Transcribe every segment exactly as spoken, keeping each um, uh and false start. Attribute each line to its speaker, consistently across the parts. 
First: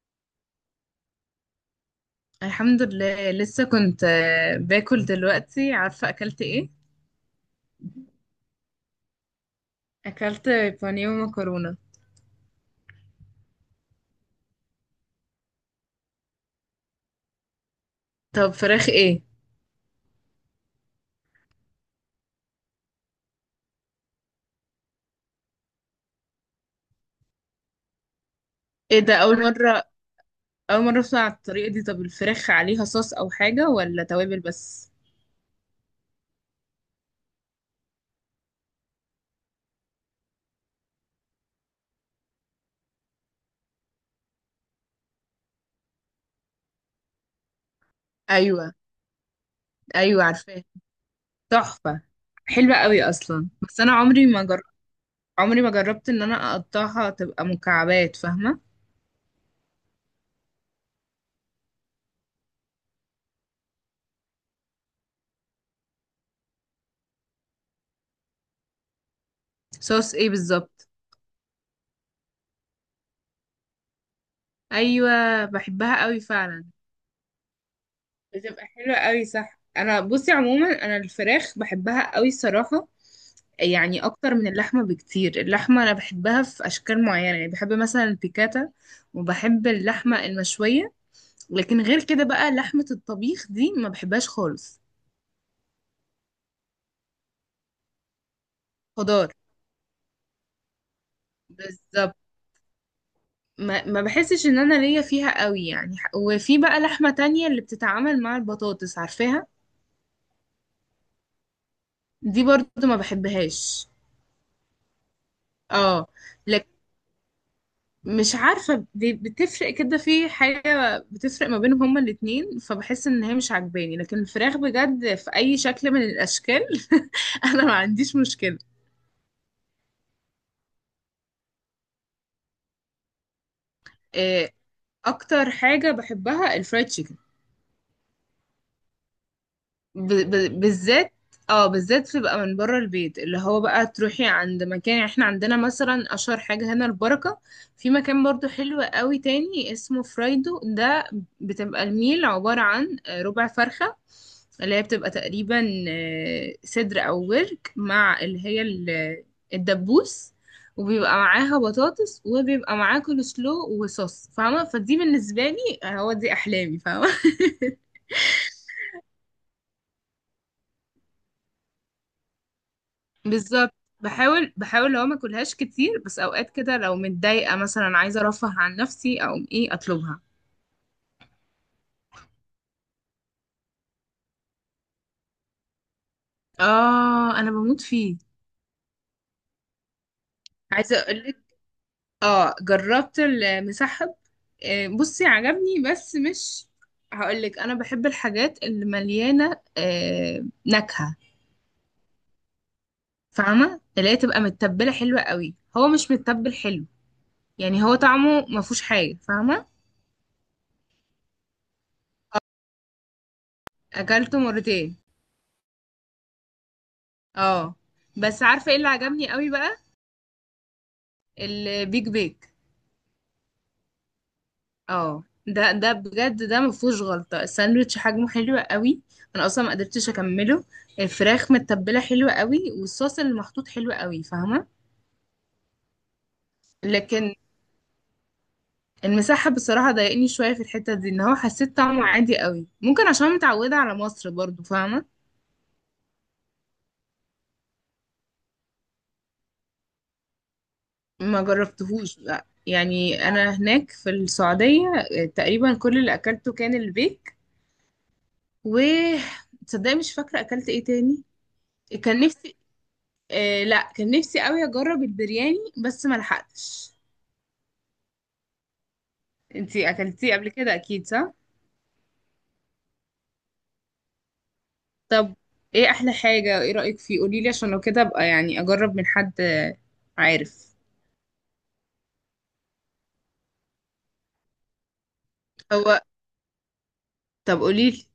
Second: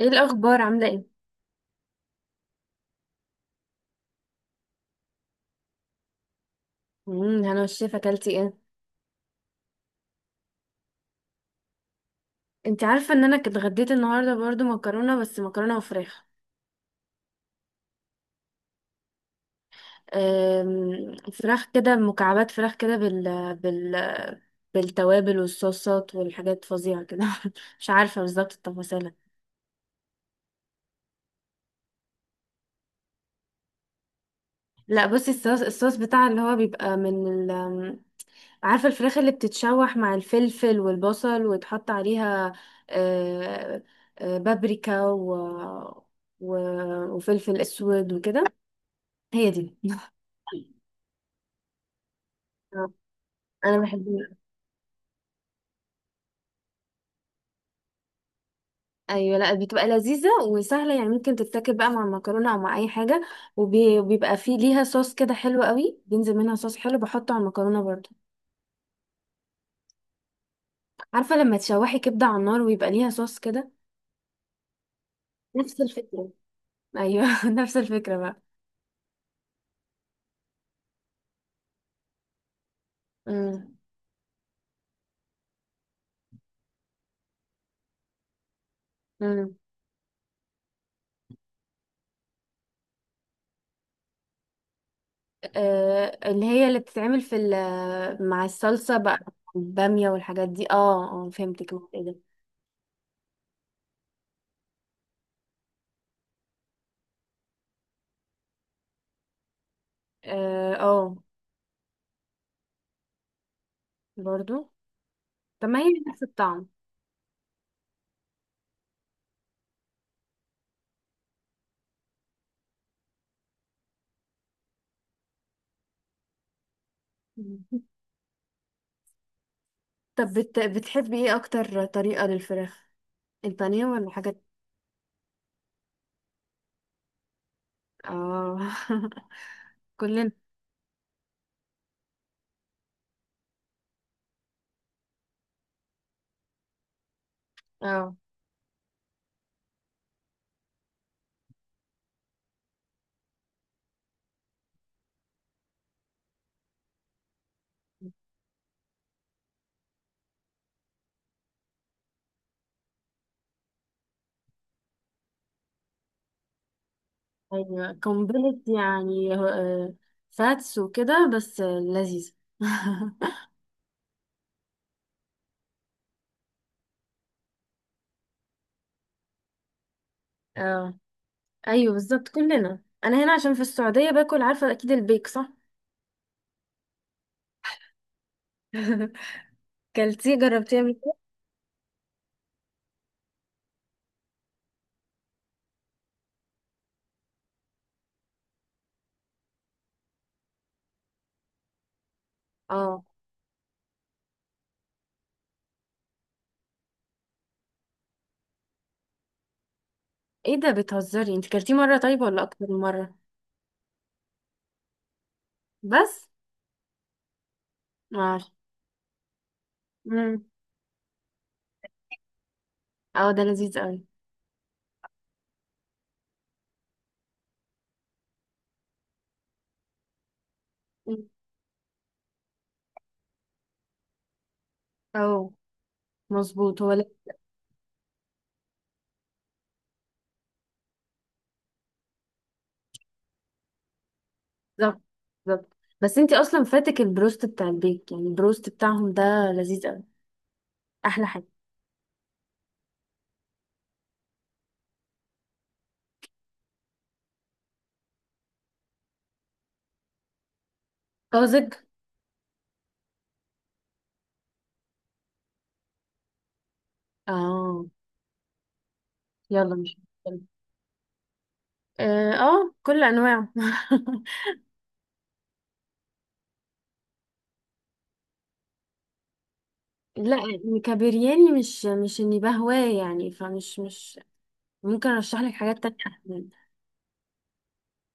Speaker 1: ايه الاخبار؟ عامله ايه؟
Speaker 2: الحمد لله لسه كنت آه، باكل دلوقتي. عارفة أكلت إيه؟
Speaker 1: امم انا والشيف، اكلتي ايه؟
Speaker 2: أكلت بانيه ومكرونة.
Speaker 1: انت عارفه ان انا كنت اتغديت النهارده برضو مكرونه، بس مكرونه وفراخ.
Speaker 2: طب فراخ إيه؟
Speaker 1: أم، فراخ كده مكعبات، فراخ كده بال بال بالتوابل والصوصات والحاجات فظيعه كده. مش عارفه بالظبط
Speaker 2: إيه
Speaker 1: التفاصيل.
Speaker 2: ده أول مرة؟ أول مرة أسمع الطريقة دي. طب الفراخ عليها صوص أو حاجة ولا توابل بس؟
Speaker 1: لا، بصي، الصوص الصوص بتاع اللي هو بيبقى من ال... أم، عارفه الفراخ اللي بتتشوح مع الفلفل والبصل، ويتحط عليها أه، أه، بابريكا و... و... وفلفل اسود وكده.
Speaker 2: أيوة،
Speaker 1: هي دي.
Speaker 2: أيوة، عارفاه. تحفة. حلوة
Speaker 1: آه،
Speaker 2: قوي أصلا،
Speaker 1: انا
Speaker 2: بس أنا عمري
Speaker 1: بحبها.
Speaker 2: ما جر... عمري ما جربت إن أنا أقطعها تبقى مكعبات، فاهمة؟
Speaker 1: ايوه، لا، بتبقى لذيذه وسهله، يعني ممكن تتاكل بقى مع المكرونه او مع اي حاجه. وبي- وبيبقى فيه ليها صوص كده حلو قوي، بينزل منها صوص حلو بحطه على المكرونه برضو.
Speaker 2: صوص إيه بالظبط؟
Speaker 1: عارفه لما تشوحي كبده على النار، ويبقى ليها صوص كده.
Speaker 2: أيوة،
Speaker 1: نفس
Speaker 2: بحبها قوي
Speaker 1: الفكره.
Speaker 2: فعلا.
Speaker 1: ايوه، نفس الفكره بقى.
Speaker 2: بتبقى حلوة قوي، صح. انا بصي عموما انا الفراخ بحبها قوي صراحة،
Speaker 1: امم.
Speaker 2: يعني اكتر من اللحمه بكتير. اللحمه انا بحبها في اشكال معينه، يعني بحب مثلا البيكاتا
Speaker 1: امم.
Speaker 2: وبحب اللحمه المشويه. لكن غير كده بقى لحمه الطبيخ دي ما بحبهاش خالص.
Speaker 1: آه، اللي هي اللي بتتعمل في ال- مع الصلصه بقى.
Speaker 2: خضار.
Speaker 1: الباميه والحاجات دي، اه اه، فهمتك. ايه
Speaker 2: بالظبط.
Speaker 1: ده.
Speaker 2: ما, ما بحسش ان انا ليا فيها قوي يعني، وفي بقى لحمه تانية اللي بتتعامل مع البطاطس، عارفاها؟
Speaker 1: اه، آه،
Speaker 2: دي برضو ما بحبهاش.
Speaker 1: برضو. طب ما هي
Speaker 2: اه،
Speaker 1: نفس الطعم.
Speaker 2: مش عارفة بي- بتفرق كده، في حاجة بتفرق ما بينهم هما الاتنين، فبحس ان هي مش عجباني. لكن الفراخ بجد في اي شكل من الاشكال انا ما عنديش مشكلة.
Speaker 1: طب بت... بتحبي ايه اكتر طريقة للفراخ؟ البانيه ولا حاجات؟
Speaker 2: إيه، اكتر حاجة بحبها الفرايد تشيكن.
Speaker 1: اه،
Speaker 2: ب...
Speaker 1: كلنا.
Speaker 2: ب... بالذات، اه، بالذات تبقى من بره البيت، اللي هو بقى تروحي عند مكان. احنا عندنا مثلا اشهر حاجة هنا البركة. في
Speaker 1: اه.
Speaker 2: مكان برضو حلو قوي تاني اسمه فرايدو ده. بتبقى الميل عبارة عن ربع فرخة، اللي هي بتبقى تقريبا آه، صدر او ورك مع اللي هي ال- الدبوس. وبيبقى معاها بطاطس وبيبقى معاه كول سلو وصوص، فاهمة؟ فدي بالنسبة لي هو دي أحلامي، فاهمة.
Speaker 1: ايوه، قنبلة يعني، آه، فاتس وكده، بس آه، لذيذة.
Speaker 2: بالظبط. بحاول بحاول لو ما اكلهاش كتير، بس اوقات كده لو متضايقه مثلا عايزه ارفه عن نفسي اقوم ايه اطلبها.
Speaker 1: اه، ايوه، بالظبط كلنا. انا هنا عشان في السعودية باكل، عارفة اكيد، البيك صح؟
Speaker 2: اه، انا بموت فيه.
Speaker 1: كلتيه؟ جربتيه قبل
Speaker 2: عايزه
Speaker 1: كده؟
Speaker 2: اقول لك، اه جربت المسحب. آه، بصي عجبني بس مش، هقول لك انا بحب الحاجات اللي مليانه آه، نكهه،
Speaker 1: اه.
Speaker 2: فاهمه. اللي هي تبقى متبله حلوه قوي، هو مش متبل حلو. يعني هو طعمه ما فيهوش حاجه، فاهمه.
Speaker 1: ايه ده، بتهزري؟ انت كلتيه مرة طيب ولا اكتر من مرة؟
Speaker 2: اكلته مرتين.
Speaker 1: بس.
Speaker 2: اه. بس
Speaker 1: ماشي.
Speaker 2: عارفه ايه اللي عجبني قوي بقى؟
Speaker 1: مم.
Speaker 2: البيج بيك.
Speaker 1: اه، ده لذيذ قوي.
Speaker 2: اه، ده ده بجد ده ما فيهوش غلطه. الساندوتش حجمه حلو قوي، انا اصلا ما قدرتش اكمله.
Speaker 1: مم.
Speaker 2: الفراخ متبله حلوه قوي، والصوص اللي محطوط حلو قوي، فاهمه.
Speaker 1: اه، مظبوط هو.
Speaker 2: لكن المساحه بصراحه ضايقني شويه في الحته دي، ان هو حسيت طعمه عادي قوي، ممكن عشان متعوده على مصر برضو،
Speaker 1: بالظبط
Speaker 2: فاهمه.
Speaker 1: بالظبط. بس انتي اصلا فاتك البروست بتاع البيك، يعني البروست بتاعهم ده لذيذ قوي، احلى
Speaker 2: ما
Speaker 1: حاجه.
Speaker 2: جربتهوش لا، يعني انا هناك في السعوديه آه، تقريبا كل اللي اكلته كان البيك. و، تصدقي مش فاكره اكلت ايه تاني.
Speaker 1: طازج.
Speaker 2: كان نفسي، آه لا كان نفسي قوي اجرب البرياني، بس ما لحقتش.
Speaker 1: اه، يلا،
Speaker 2: انتي
Speaker 1: مش
Speaker 2: اكلتيه
Speaker 1: مشكلة.
Speaker 2: قبل كده اكيد صح؟
Speaker 1: اه، آه، كل انواعه.
Speaker 2: طب ايه احلى حاجة؟ ايه رأيك فيه؟ قوليلي عشان لو كده ابقى يعني اجرب من حد.
Speaker 1: لا
Speaker 2: عارف.
Speaker 1: يعني، كبرياني، مش مش اني بهواه، يعني فمش مش. ممكن ارشح لك حاجات تانية
Speaker 2: هو،
Speaker 1: احسن.
Speaker 2: طب قوليلي.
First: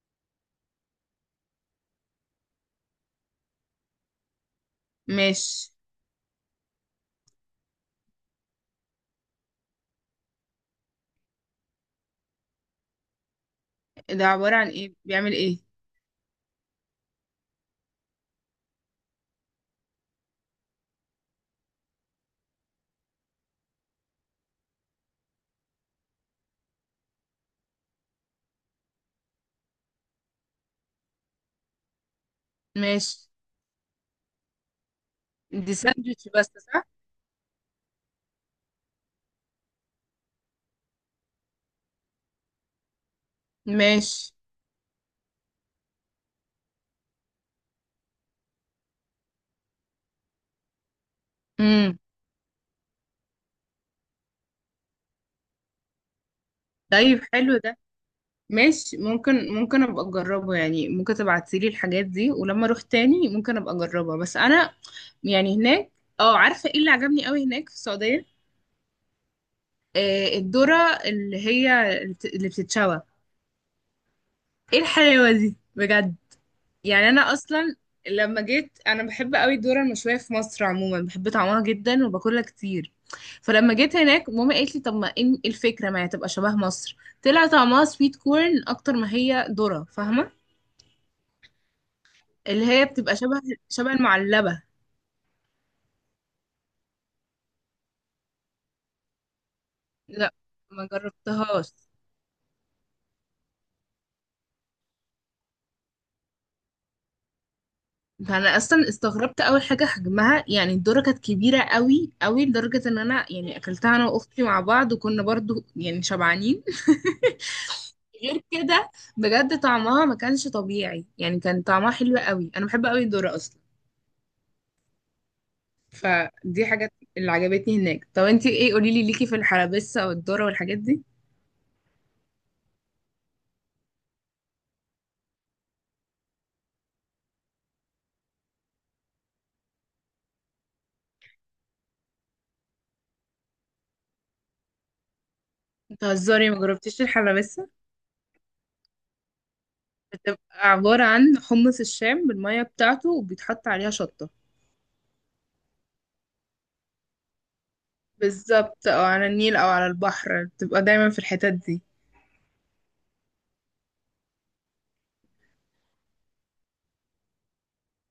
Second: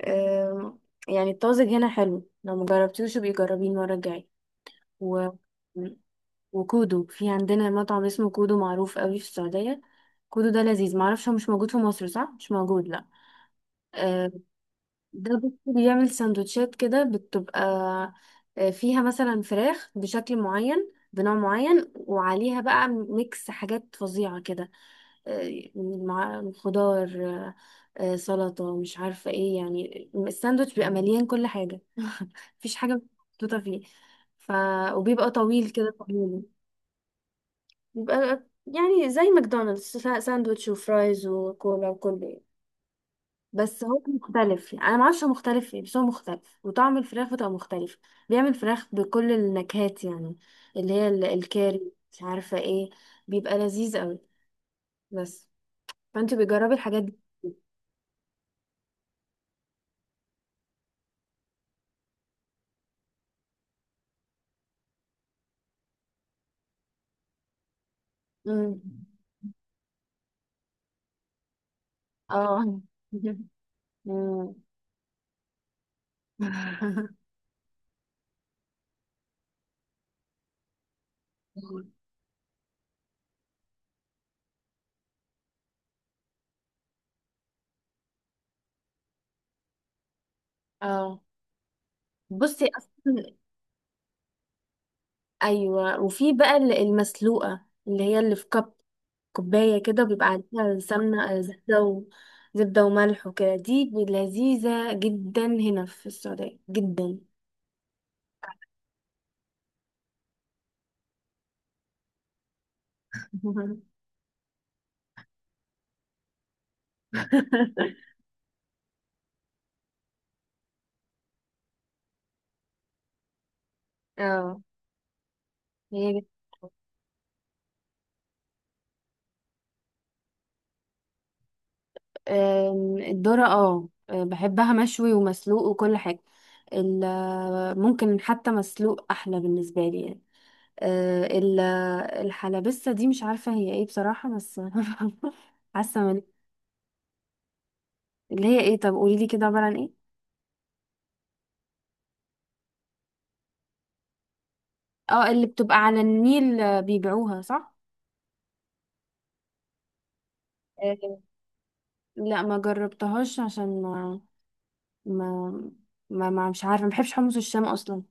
Speaker 1: آه. يعني الطازج هنا حلو، لو مجربتيهوش بيجربيه جربيه المره الجايه. و...
Speaker 2: ماشي.
Speaker 1: وكودو، في عندنا مطعم اسمه كودو، معروف قوي في السعوديه. كودو ده لذيذ، معرفش، هو مش موجود في مصر صح، مش موجود لا.
Speaker 2: ده
Speaker 1: آه،
Speaker 2: عبارة عن ايه؟ بيعمل
Speaker 1: ده
Speaker 2: ايه؟
Speaker 1: بص بيعمل سندوتشات كده، بتبقى آه، فيها مثلا فراخ بشكل معين، بنوع معين، وعليها بقى ميكس حاجات فظيعة كده، آه، مع خضار، آه، آه، سلطة، مش عارفة ايه، يعني الساندوتش بيبقى مليان كل حاجة، مفيش حاجة
Speaker 2: ماشي.
Speaker 1: محطوطة فيه. ف... وبيبقى طويل
Speaker 2: دي
Speaker 1: كده،
Speaker 2: ساندوتش
Speaker 1: طويل.
Speaker 2: بس صح؟
Speaker 1: بيبقى يعني زي ماكدونالدس، ساندوتش وفرايز وكولا وكله، بس هو
Speaker 2: ماشي.
Speaker 1: مختلف. يعني انا ما اعرفش هو مختلف ايه، بس هو مختلف، وطعم الفراخ بتبقى مختلف. بيعمل فراخ بكل النكهات، يعني اللي هي ال- الكاري،
Speaker 2: امم.
Speaker 1: مش عارفه ايه. بيبقى لذيذ قوي. بس. فانت بتجربي الحاجات دي.
Speaker 2: طيب حلو ده. ماشي، ممكن ممكن ابقى اجربه، يعني ممكن تبعتيلي الحاجات دي ولما اروح تاني ممكن ابقى اجربها. بس انا يعني هناك، اه عارفه ايه اللي عجبني قوي هناك في السعوديه؟
Speaker 1: امم.
Speaker 2: آه الذره، اللي هي الت- اللي
Speaker 1: اه.
Speaker 2: بتتشوى. ايه الحلاوه دي بجد! يعني انا اصلا لما جيت، انا بحب قوي الذره المشويه في مصر عموما، بحب طعمها
Speaker 1: أمم.
Speaker 2: جدا وباكلها كتير. فلما جيت هناك، ماما قالت لي طب ما ايه الفكره، ما هي تبقى شبه مصر. طلع طعمها سويت كورن اكتر ما هي ذره، فاهمه.
Speaker 1: اه، بصي
Speaker 2: اللي هي بتبقى
Speaker 1: اصلا.
Speaker 2: شبه شبه المعلبة.
Speaker 1: ايوه، وفي بقى ال- المسلوقه، اللي هي اللي في كب كوباية كده، وبيبقى
Speaker 2: لا
Speaker 1: عليها
Speaker 2: ما
Speaker 1: سمنة، آه،
Speaker 2: جربتهاش.
Speaker 1: زبدة و... زبدة وملح وكده. دي لذيذة جدا، هنا في السعودية جدا.
Speaker 2: ده انا اصلا استغربت اول حاجة حجمها، يعني الدورة كانت كبيرة قوي قوي، لدرجة ان انا يعني اكلتها انا واختي مع بعض وكنا برضو يعني شبعانين. غير كده، بجد طعمها ما كانش طبيعي، يعني كان طعمها حلو قوي. انا بحب قوي الدورة اصلا.
Speaker 1: اه. هي بت-
Speaker 2: فدي حاجات اللي عجبتني هناك. طب انتي ايه؟ قوليلي ليكي في الحلبسة والدورة والحاجات دي.
Speaker 1: آم، الذرة، اه آه، بحبها مشوي ومسلوق وكل حاجة. ال- آه، ممكن حتى مسلوق أحلى بالنسبة لي يعني. آه، ال- آه، الحلبسة دي مش عارفة هي ايه بصراحة، بس حاسة من-
Speaker 2: بتهزري! ما جربتيش الحلبسة؟
Speaker 1: اللي هي ايه؟ طب قوليلي كده، عبارة عن ايه؟
Speaker 2: بتبقى عبارة عن حمص الشام بالمية بتاعته، وبيتحط عليها شطة.
Speaker 1: اه، اللي بتبقى على النيل، آه، بيبيعوها صح.
Speaker 2: بالظبط، او على النيل او على البحر، بتبقى دايما في الحتات دي.
Speaker 1: لا، ما جربتهاش، عشان ما ما ما, ما مش عارفه، ما بحبش حمص الشام اصلا.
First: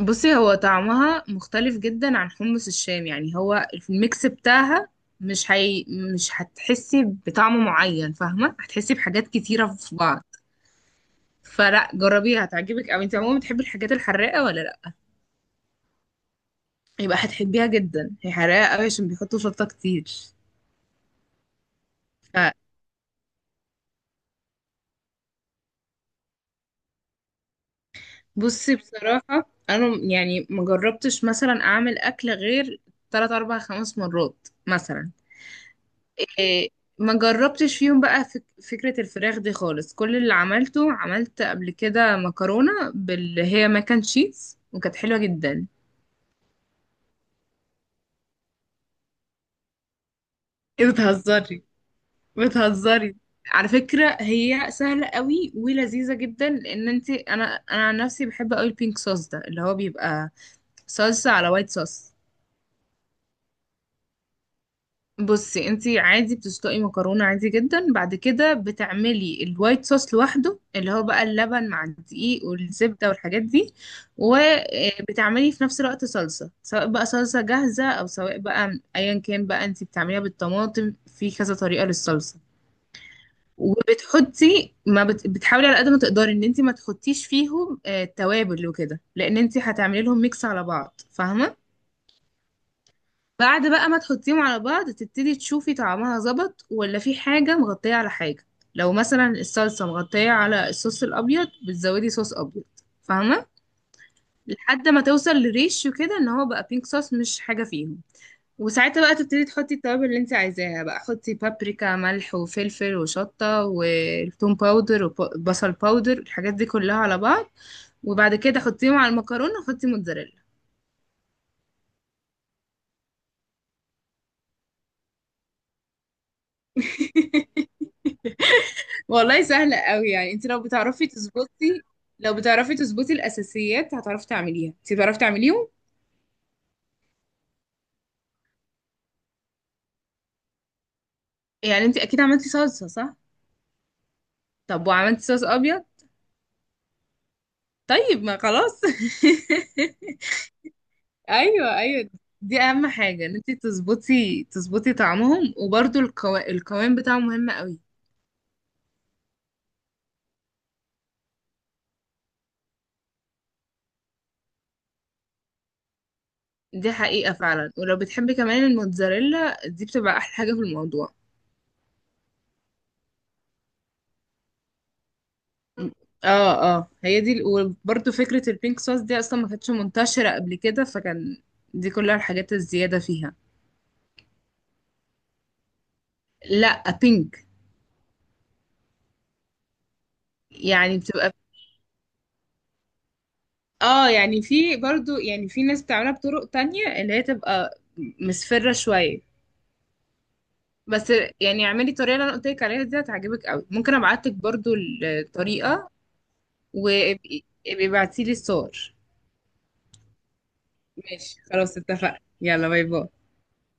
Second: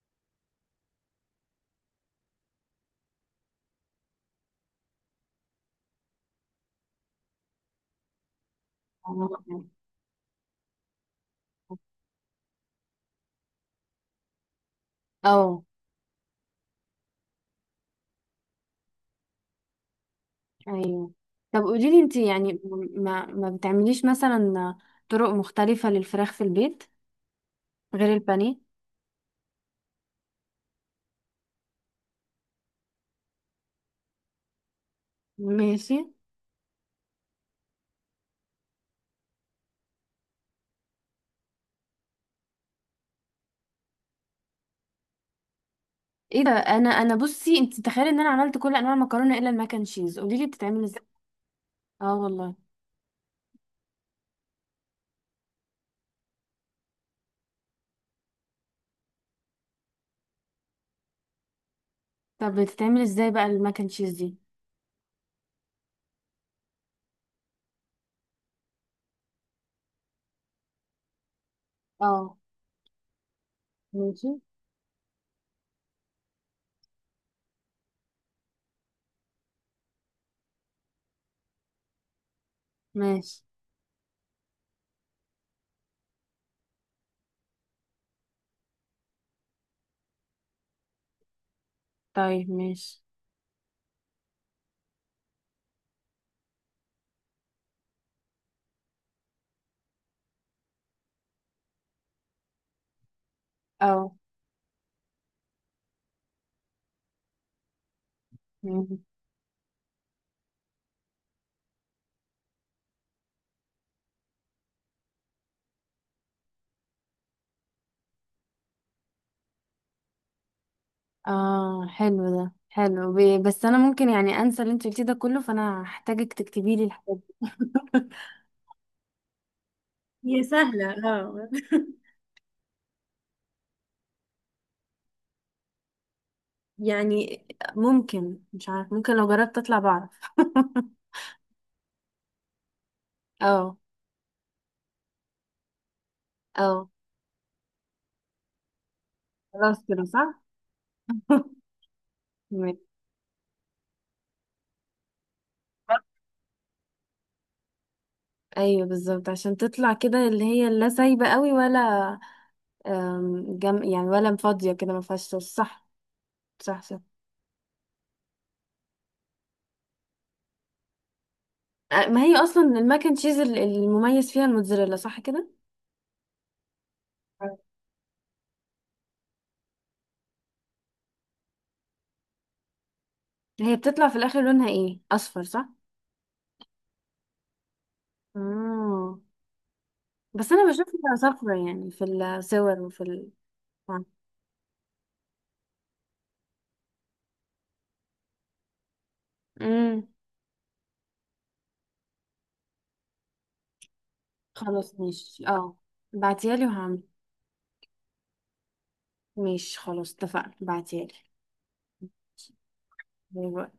Speaker 2: بصي هو طعمها مختلف جدا عن حمص الشام، يعني هو الميكس بتاعها. مش هي... مش هتحسي بطعم معين، فاهمة، هتحسي بحاجات كتيرة في بعض. فلا جربيها هتعجبك اوي. انت عموما بتحبي الحاجات الحراقة ولا لا؟
Speaker 1: اه.
Speaker 2: يبقى هتحبيها جدا، هي حراقة اوي عشان بيحطوا شطة كتير.
Speaker 1: ايوه. طب قولي لي انت، يعني ما ما بتعمليش مثلا طرق مختلفه للفراخ في البيت، غير البانيه.
Speaker 2: بصي بصراحة أنا يعني مجربتش مثلا أعمل أكل غير تلات أربع خمس مرات مثلا.
Speaker 1: ماشي.
Speaker 2: إيه، ما جربتش فيهم بقى فك فكرة الفراخ دي خالص. كل اللي عملته، عملت قبل كده مكرونة باللي هي ماكن تشيز، وكانت حلوة جدا.
Speaker 1: ايه ده؟ انا انا بصي، انت تخيلي ان انا عملت كل انواع المكرونه الا الماك اند تشيز. قولي لي بتتعمل
Speaker 2: إيه
Speaker 1: ازاي.
Speaker 2: بتهزري؟
Speaker 1: اه والله.
Speaker 2: بتهزري، على فكرة هي سهلة قوي ولذيذة جدا. لأن انت أنا أنا عن نفسي بحب قوي البينك صوص ده، اللي هو بيبقى صلصة على وايت صوص.
Speaker 1: طب بتتعمل ازاي بقى الماك اند تشيز دي؟
Speaker 2: بصي انتي عادي بتسلقي مكرونة عادي جدا، بعد كده بتعملي الوايت صوص لوحده، اللي هو بقى اللبن مع
Speaker 1: اه،
Speaker 2: الدقيق والزبدة والحاجات دي.
Speaker 1: ماشي.
Speaker 2: وبتعملي في نفس الوقت صلصة، سواء بقى صلصة جاهزة او سواء بقى ايا كان، بقى انتي بتعمليها بالطماطم في كذا طريقة للصلصة.
Speaker 1: ماشي.
Speaker 2: وبتحطي ما بت... بتحاولي على قد ما تقدري ان انتي ما تحطيش فيهم آه، توابل وكده، لان انتي هتعملي لهم ميكس على بعض، فاهمة.
Speaker 1: طيب، ماشي.
Speaker 2: بعد بقى ما تحطيهم على بعض، تبتدي تشوفي طعمها ظبط ولا في حاجة مغطية على حاجة. لو مثلا الصلصة مغطية على الصوص الأبيض، بتزودي صوص أبيض، فاهمة.
Speaker 1: اه
Speaker 2: لحد ما توصل لريشيو كده ان هو بقى بينك صوص، مش حاجة فيهم. وساعتها بقى تبتدي تحطي التوابل اللي انت عايزاها. بقى حطي بابريكا، ملح وفلفل وشطة وتوم باودر وبصل باودر، الحاجات دي كلها على بعض. وبعد كده حطيهم على المكرونة وحطي موتزاريلا.
Speaker 1: اه. حلو ده، حلو، ب- بس انا ممكن يعني انسى اللي انت قلتيه ده كله، فانا هحتاجك تكتبي لي الحاجات دي.
Speaker 2: والله سهلة قوي، يعني
Speaker 1: هي
Speaker 2: انت لو
Speaker 1: سهلة.
Speaker 2: بتعرفي
Speaker 1: اه.
Speaker 2: تظبطي، لو بتعرفي تظبطي الأساسيات هتعرفي تعمليها. انت بتعرفي تعمليهم،
Speaker 1: يعني ممكن، مش عارف، ممكن لو جربت اطلع بعرف.
Speaker 2: يعني انت أكيد عملتي صلصة صح؟
Speaker 1: اه.
Speaker 2: طب وعملتي صوص أبيض؟
Speaker 1: اه.
Speaker 2: طيب ما خلاص.
Speaker 1: خلاص، كده صح.
Speaker 2: أيوه، أيوه. دي أهم
Speaker 1: ماشي.
Speaker 2: حاجة، ان انت تظبطي تظبطي طعمهم. وبرده القو... القوام بتاعه مهم قوي.
Speaker 1: ايوه، بالظبط عشان تطلع كده اللي هي لا سايبه قوي، ولا آم، جم يعني، ولا فاضيه كده ما فيهاش صوص، صح. صح
Speaker 2: دي
Speaker 1: صح.
Speaker 2: حقيقة فعلا. ولو بتحبي كمان الموتزاريلا دي بتبقى أحلى حاجة في الموضوع.
Speaker 1: آه، ما هي اصلا الماك اند تشيز ال- المميز فيها الموتزاريلا صح كده.
Speaker 2: اه اه، هي دي. وبرده فكرة البينك صوص دي اصلا ما كانتش منتشرة قبل كده، فكان دي كلها الحاجات الزيادة فيها.
Speaker 1: هي بتطلع في الاخر لونها ايه، اصفر صح؟
Speaker 2: لا بينك.
Speaker 1: اه، بس انا
Speaker 2: يعني
Speaker 1: بشوفها
Speaker 2: بتبقى،
Speaker 1: صفرا يعني في الصور وفي ال... آه.
Speaker 2: اه يعني في برضو، يعني في ناس بتعملها بطرق تانية اللي هي تبقى مصفرة شوية.
Speaker 1: امم.
Speaker 2: بس يعني اعملي الطريقة اللي انا قلت لك عليها دي، هتعجبك قوي. ممكن ابعتلك برضو
Speaker 1: خلاص، ماشي. اه،
Speaker 2: الطريقة.
Speaker 1: بعتيها لي وهعمل.
Speaker 2: وابقي ابعتي لي الصور.
Speaker 1: ماشي، خلاص، اتفقنا، بعتيها لي.
Speaker 2: ماشي خلاص، اتفقنا. يلا باي باي.
Speaker 1: باي باي.